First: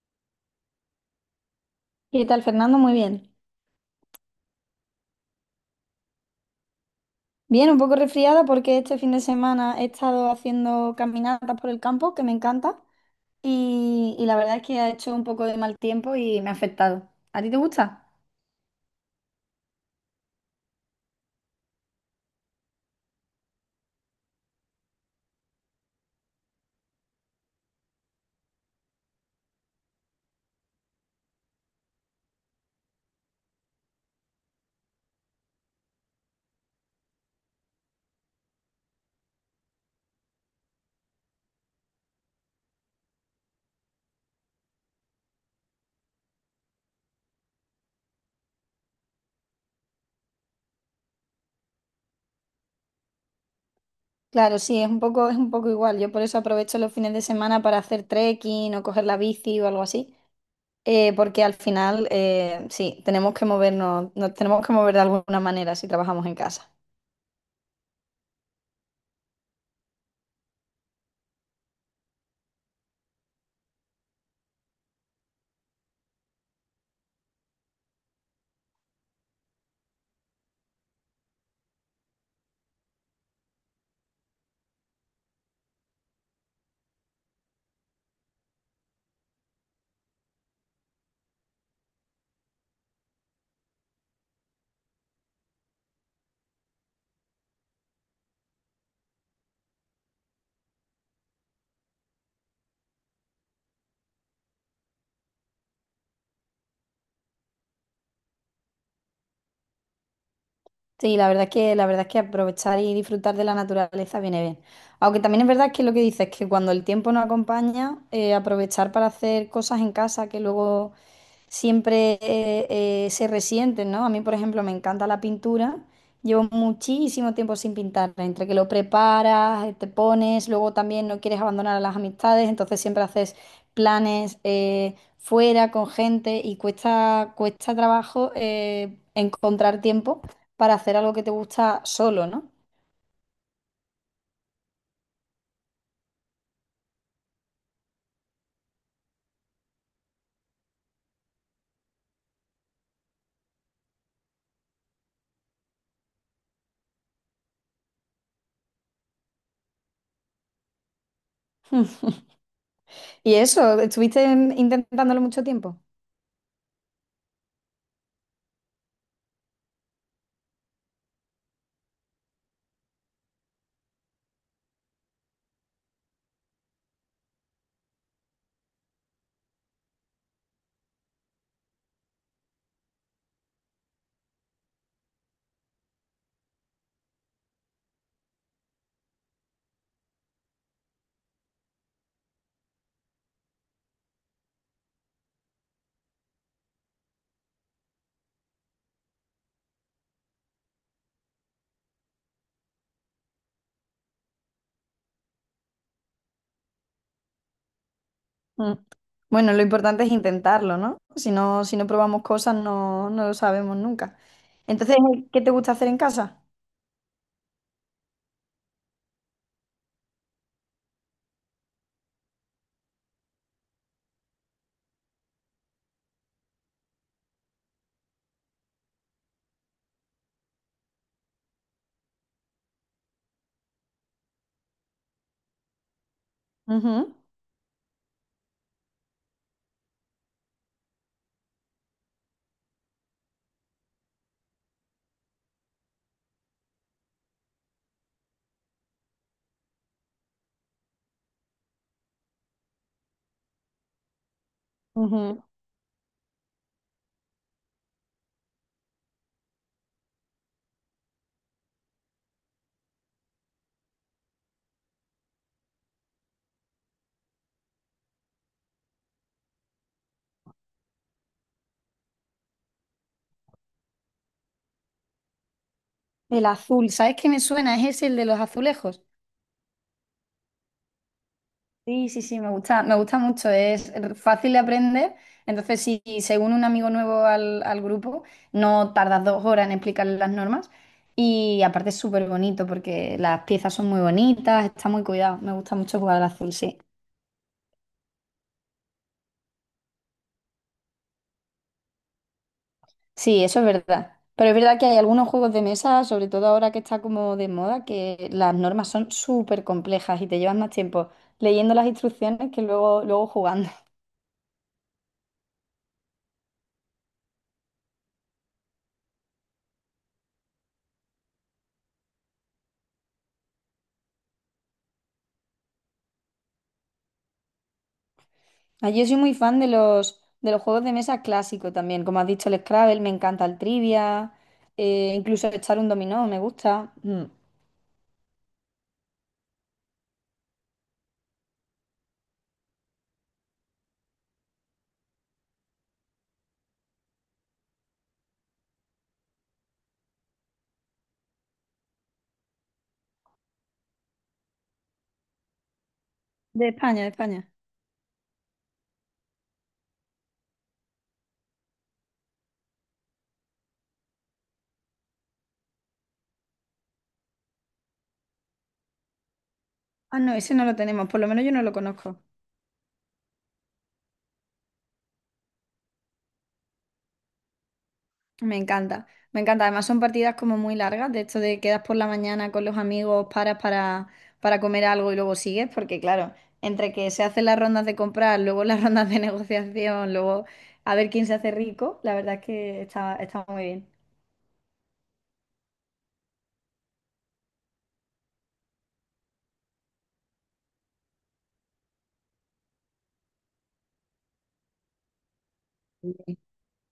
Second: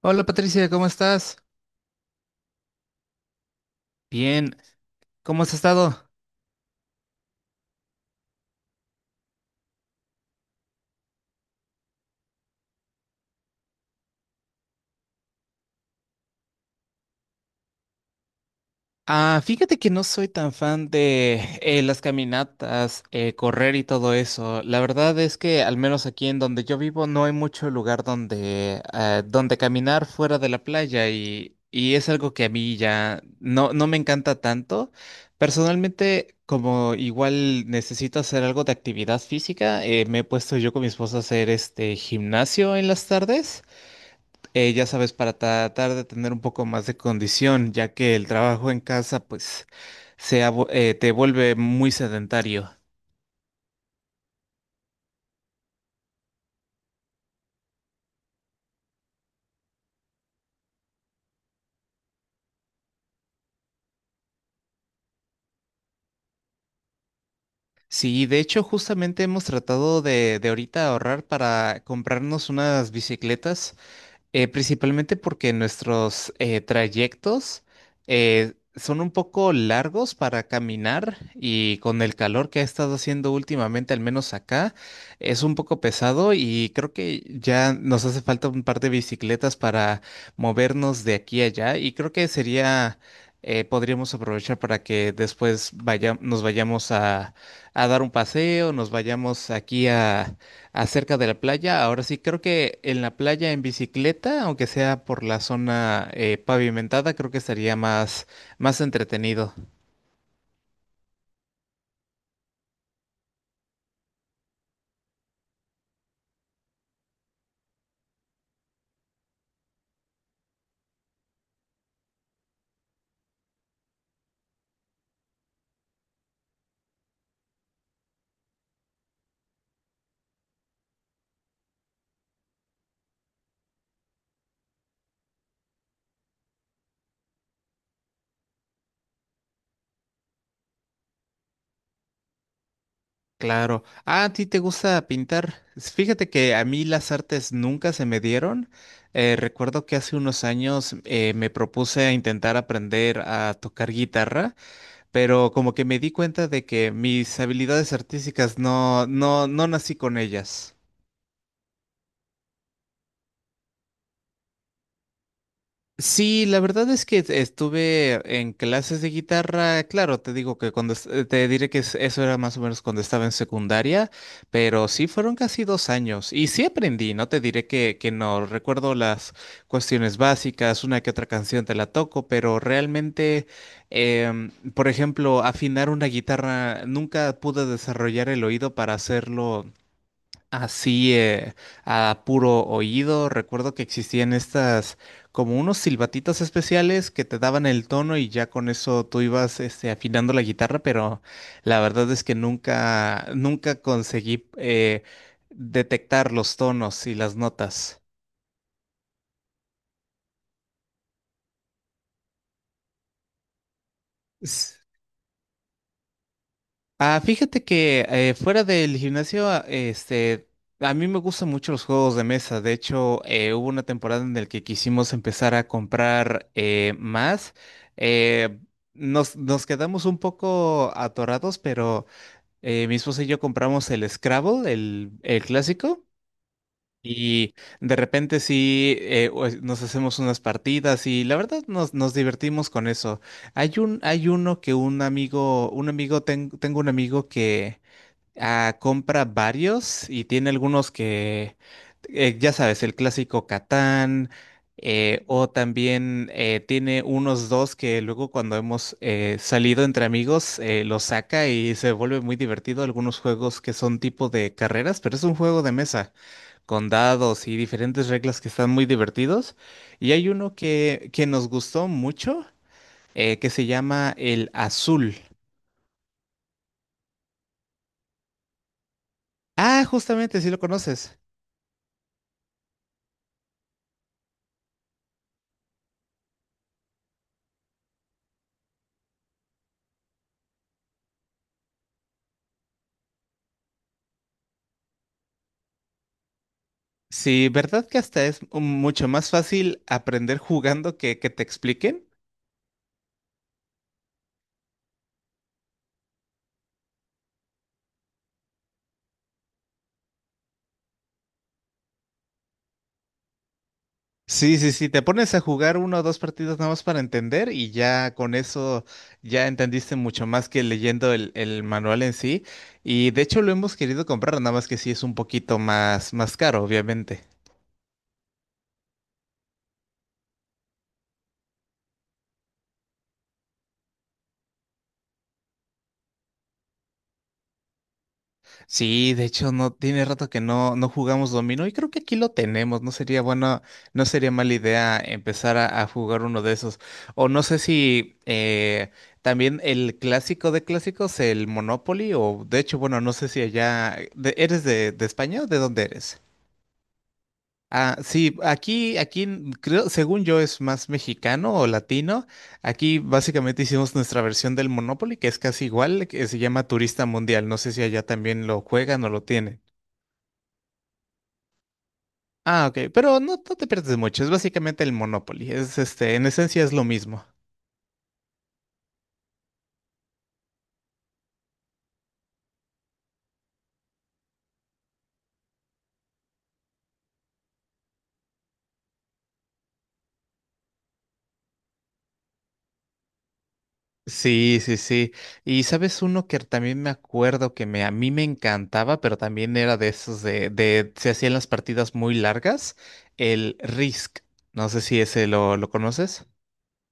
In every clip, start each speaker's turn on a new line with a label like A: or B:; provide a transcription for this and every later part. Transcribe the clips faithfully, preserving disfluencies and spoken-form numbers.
A: Hola Patricia, ¿cómo estás?
B: ¿Qué tal, Fernando? Muy bien.
A: Bien, ¿cómo has estado?
B: Bien, un poco resfriada porque este fin de semana he estado haciendo caminatas por el campo, que me encanta, y, y la verdad es que ha hecho un poco de mal tiempo y me ha afectado. ¿A ti te gusta?
A: Ah, fíjate que no soy tan fan de eh, las caminatas, eh, correr y todo eso. La verdad es que al menos aquí en donde yo vivo no hay mucho lugar donde, ah, donde caminar fuera de la playa y, y es algo que a mí ya no, no me encanta tanto. Personalmente, como igual necesito hacer algo de actividad física, eh, me he puesto yo con mi esposa a hacer este gimnasio en las tardes. eh, ya sabes, para tratar de tener un poco más de condición, ya que el trabajo en casa, pues, se ha vu- eh, te vuelve muy sedentario.
B: Claro, sí, es un poco, es un poco igual. Yo por eso aprovecho los fines de semana para hacer trekking o coger la bici o algo así, eh, porque al final, eh, sí, tenemos que movernos, nos tenemos que mover de alguna manera si trabajamos en casa.
A: Sí, de hecho, justamente hemos tratado de, de ahorita ahorrar para comprarnos unas bicicletas. Eh, principalmente porque nuestros eh, trayectos eh, son un poco largos para caminar y con el calor que ha estado haciendo últimamente, al menos acá, es un poco pesado y creo que ya nos hace falta un par de bicicletas para movernos de aquí a allá y creo que sería, eh, podríamos aprovechar para que después vaya- nos vayamos a, a dar un paseo, nos vayamos aquí a. Acerca de la playa, ahora sí, creo que en la playa en bicicleta, aunque sea por la zona eh, pavimentada, creo que estaría más, más entretenido.
B: Sí, la verdad es que, la verdad es que aprovechar y disfrutar de la naturaleza viene bien. Aunque también es verdad que lo que dices, que cuando el tiempo no acompaña, eh, aprovechar para hacer cosas en casa que luego siempre eh, eh, se resienten, ¿no? A mí, por ejemplo, me encanta la pintura. Llevo muchísimo tiempo sin pintar, entre que lo preparas, eh, te pones, luego también no quieres abandonar a las amistades, entonces siempre haces planes eh, fuera con gente y cuesta, cuesta trabajo eh, encontrar tiempo para hacer algo que te gusta solo, ¿no?
A: Claro. Ah, ¿a ti te gusta pintar? Fíjate que a mí las artes nunca se me dieron. Eh, recuerdo que hace unos años eh, me propuse a intentar aprender a tocar guitarra, pero como que me di cuenta de que mis habilidades artísticas no, no, no nací con ellas.
B: Y eso, ¿estuviste en- intentándolo mucho tiempo?
A: Sí, la verdad es que e-, estuve en clases de guitarra, claro, te digo que cuando es- eh, te diré que es- eso era más o menos cuando estaba en secundaria, pero sí fueron casi dos años y sí aprendí, no te diré que, que no, recuerdo las cuestiones básicas, una que otra canción te la toco, pero realmente, em, por ejemplo, afinar una guitarra, nunca pude desarrollar el oído para hacerlo así, eh, a puro oído, recuerdo que existían estas como unos silbatitos especiales que te daban el tono y ya con eso tú ibas este, afinando la guitarra, pero la verdad es que nunca, nunca conseguí eh, detectar los tonos y las notas.
B: Mm. Bueno, lo importante es intentarlo, ¿no? Si no, si no probamos cosas, no, no lo sabemos nunca. Entonces, eh, ¿qué te gusta hacer en casa?
A: Ah, fíjate que eh, fuera del gimnasio, a- este, a mí me gustan mucho los juegos de mesa. De hecho, eh, hubo una temporada en la que quisimos empezar a comprar eh, más. Eh, nos, nos quedamos un poco atorados, pero eh, mi esposa y yo compramos el Scrabble, el, el clásico.
B: Ujú,
A: Y de repente sí, eh, o- nos hacemos unas partidas y la verdad nos, nos divertimos con eso. Hay un, hay uno que un amigo, un amigo, ten- tengo un amigo que. Ah, compra varios y tiene algunos que, eh, ya sabes, el clásico Catán, eh,
B: ujú.
A: o también eh, tiene unos dos que luego cuando hemos eh, salido entre amigos eh, los saca y se vuelve muy divertido. Algunos juegos que son tipo de carreras, pero es un juego de mesa con dados y diferentes reglas que están muy divertidos. Y hay uno que, que nos gustó mucho eh, que se llama el Azul.
B: El azul, ¿sabes qué me suena? Es ese el de los azulejos.
A: Ah, justamente, si lo conoces.
B: Sí, sí, sí, me gusta, me gusta mucho, es fácil de aprender. Entonces, si se une un amigo nuevo al, al grupo, no tardas dos horas en explicarle las normas. Y aparte es súper bonito porque las piezas son muy bonitas, está muy cuidado. Me gusta mucho jugar al azul, sí.
A: Sí, ¿verdad que hasta es mucho más fácil aprender jugando que que te expliquen?
B: Sí, eso es verdad. Pero es verdad que hay algunos juegos de mesa, sobre todo ahora que está como de moda, que las normas son súper complejas y te llevas más tiempo leyendo las instrucciones que luego, luego jugando.
A: Sí, sí, sí, te pones a jugar uno o dos partidos nada más para entender y ya con eso ya entendiste mucho más que leyendo el, el manual en sí. Y de hecho lo hemos querido comprar, nada más que sí es un poquito más, más caro, obviamente.
B: Ah, Yo soy muy fan de los, de los juegos de mesa clásicos también. Como has dicho, el Scrabble, me encanta el trivia, eh, incluso echar un dominó, me gusta. Mm.
A: Sí, de hecho, no tiene rato que no, no jugamos dominó y creo que aquí lo tenemos. No sería bueno, no sería mala idea empezar a, a jugar uno de esos. O no sé si eh, también el clásico de clásicos, el Monopoly, o de hecho, bueno, no sé si allá de- eres de, de España o de dónde eres.
B: De España, de España.
A: Ah, sí, aquí, aquí n- creo, según yo, es más mexicano o latino. Aquí básicamente hicimos nuestra versión del Monopoly, que es casi igual, que se llama Turista Mundial. No sé si allá también lo juegan o lo tienen.
B: Ah, no, ese no lo tenemos, por lo menos yo no lo conozco.
A: Ah, ok, pero no, no te pierdes mucho, es básicamente el Monopoly, es este, en esencia es lo mismo.
B: Me encanta, me encanta. Además son partidas como muy largas, de hecho de quedas por la mañana con los amigos, paras para, para comer algo y luego sigues, porque claro, entre que se hacen las rondas de comprar, luego las rondas de negociación, luego a ver quién se hace rico, la verdad es que está, está muy
A: Sí, sí, sí. Y sabes uno que también me acuerdo que me, a mí me encantaba, pero también era de esos de, de se hacían las partidas muy largas, el Risk. No sé si ese lo, lo conoces.
B: bien.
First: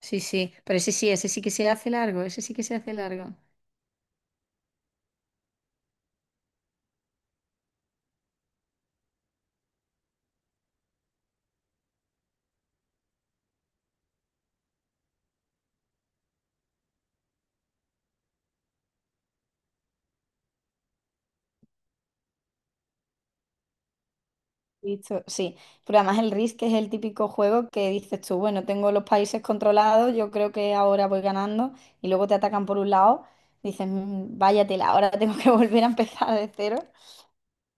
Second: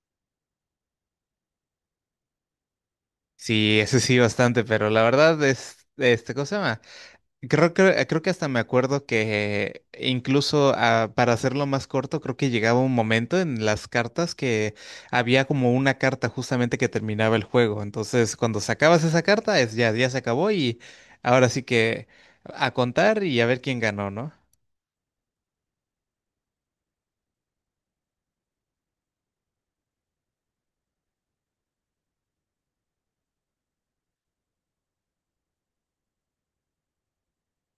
B: Sí, sí, pero ese sí, ese sí que se hace largo, ese sí que se hace largo.
A: Sí, ese sí bastante, pero la verdad es, este, ¿cómo se llama? Creo que, creo que hasta me acuerdo que incluso ah, para hacerlo más corto, creo que llegaba un momento en las cartas que había como una carta justamente que terminaba el juego. Entonces, cuando sacabas esa carta, es ya, ya se acabó y ahora sí que a contar y a ver quién ganó, ¿no?
B: Listo, sí. Pero además el RIS, es el típico juego que dices tú, bueno, tengo los países controlados, yo creo que ahora voy ganando, y luego te atacan por un lado, dices, "Mm, vaya tela, ahora tengo que volver a empezar de cero.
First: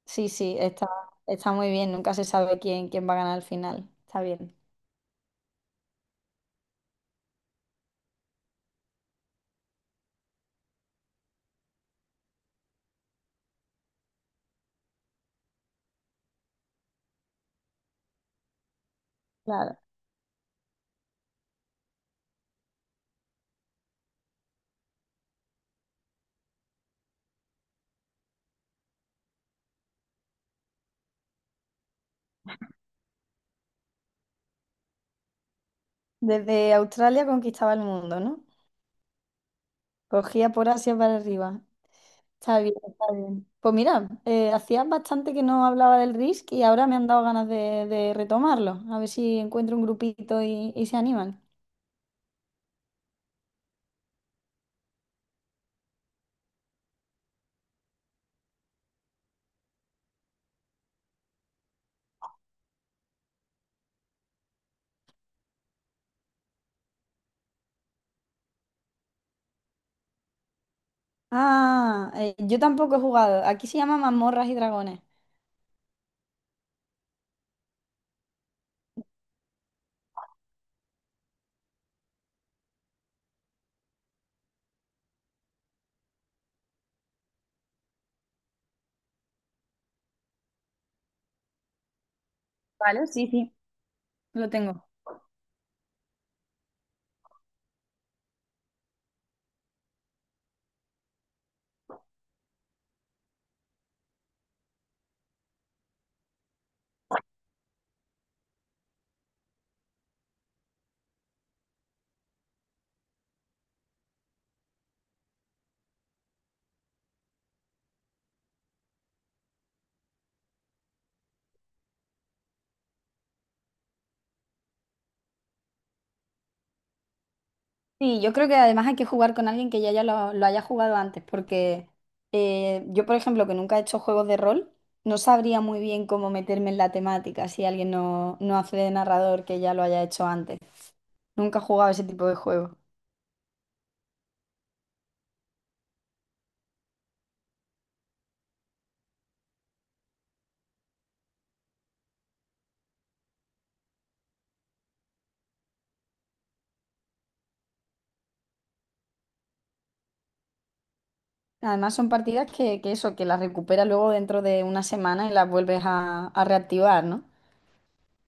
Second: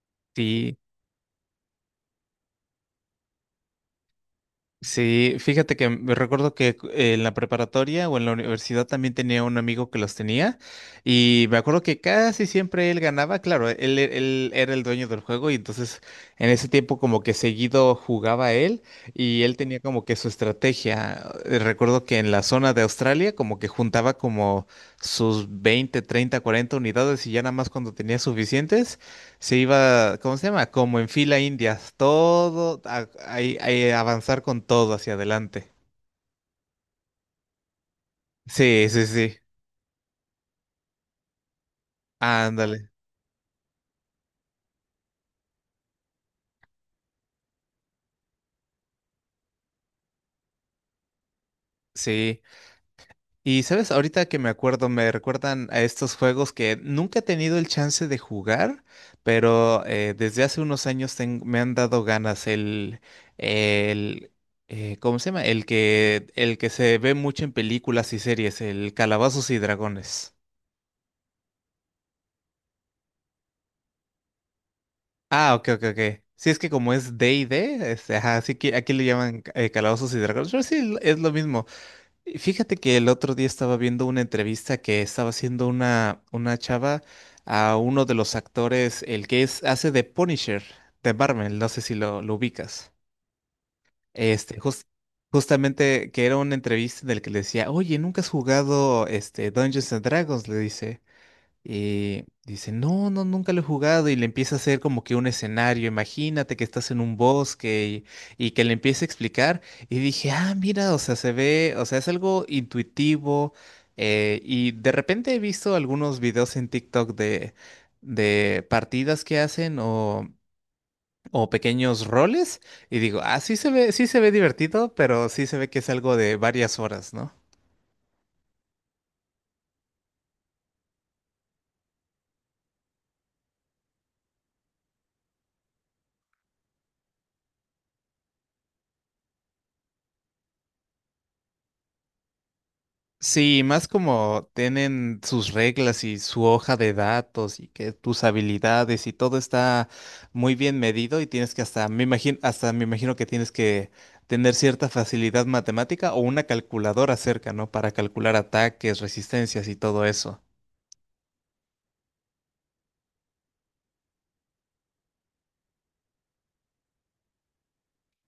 B: Sí, sí,
A: Sí,
B: está, está muy bien, nunca se sabe quién, quién va a ganar al final. Está bien.
A: Sí, fíjate que me recuerdo que cu- en la preparatoria o en la universidad también tenía un amigo que los tenía y me acuerdo que casi siempre él ganaba, claro, él, e- él era el dueño del juego y entonces en ese tiempo como que seguido jugaba él y él
B: Claro.
A: tenía como que su estrategia. Eh, Recuerdo que en la zona de Australia como que juntaba como sus veinte, treinta, cuarenta unidades y ya nada más cuando tenía suficientes se iba, ¿cómo se llama? Como en fila indias, todo, a, ahí- ahí avanzar con todo hacia adelante.
B: Desde Australia conquistaba el mundo, ¿no?
A: Sí, sí, sí.
B: Cogía por Asia para arriba. Está bien,
A: Ándale,
B: está bien. Pues mira, eh, hacía bastante que no hablaba del RISC y ahora me han dado ganas de, de retomarlo. A ver si encuentro un grupito y, y se animan.
A: sí. Y sabes, ahorita que me acuerdo, me recuerdan a estos juegos que nunca he tenido el chance de jugar, pero eh, desde hace unos años ten- me han dado ganas el, el, eh, ¿cómo se llama? El que, el que se ve mucho en películas y series, el Calabazos y Dragones.
B: Ah, eh, yo tampoco he jugado. Aquí se llama Mazmorras y Dragones.
A: Ah, ok, ok, ok. Sí, es que como es D D&D, este, ajá, así que aquí le llaman eh, Calabozos y Dragones, pero sí, es lo mismo. Y fíjate que el otro día estaba viendo una entrevista que estaba haciendo una, una chava a uno de los actores, el que es, hace de Punisher, de Marvel, no sé si lo, lo ubicas.
B: Vale, sí, sí, lo
A: Este,
B: tengo.
A: jus- Justamente que era una entrevista del que le decía, oye, ¿nunca has jugado este, Dungeons and Dragons? Le dice eh, dice, no, no, nunca lo he jugado y le empieza a hacer como que un escenario, imagínate que estás en un bosque y, y que le empiece a explicar y dije, ah, mira, o sea, se ve, o sea, es algo intuitivo eh, y de repente he visto algunos videos en TikTok de, de partidas que hacen o... o pequeños roles y digo, ah, sí se ve, sí se ve divertido, pero sí se ve que es algo de varias horas, ¿no?
B: Sí, yo creo que además hay que jugar con alguien que ya, ya lo, lo haya jugado antes, porque eh, yo, por ejemplo, que nunca he hecho juegos de rol, no sabría muy bien cómo meterme en la temática si alguien no, no hace de narrador que ya lo haya hecho antes. Nunca he jugado ese tipo de juegos.
A: Sí, más como tienen sus reglas y su hoja de datos y que tus habilidades y todo está muy bien medido y tienes que hasta, me imagino, hasta me imagino que tienes que tener cierta facilidad matemática o una calculadora cerca, ¿no? Para calcular ataques, resistencias y todo eso.
B: Además son partidas que, que eso, que las recuperas luego dentro de una semana y las vuelves a, a reactivar, ¿no?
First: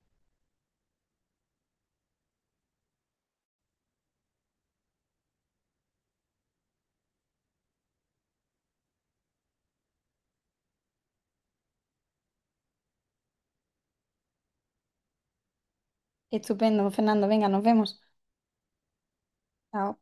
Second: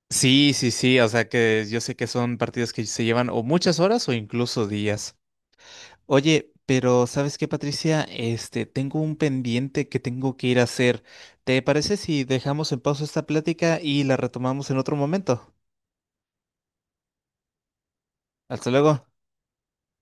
A: Sí, sí, sí, o sea que yo sé que son partidos que se llevan o muchas horas o incluso días. Oye, pero ¿sabes qué, Patricia? Este, tengo un pendiente que tengo que ir a hacer. ¿Te parece si dejamos en pausa esta plática y la retomamos en otro momento?
B: Estupendo, Fernando. Venga, nos vemos.
A: Hasta luego.
B: Chao.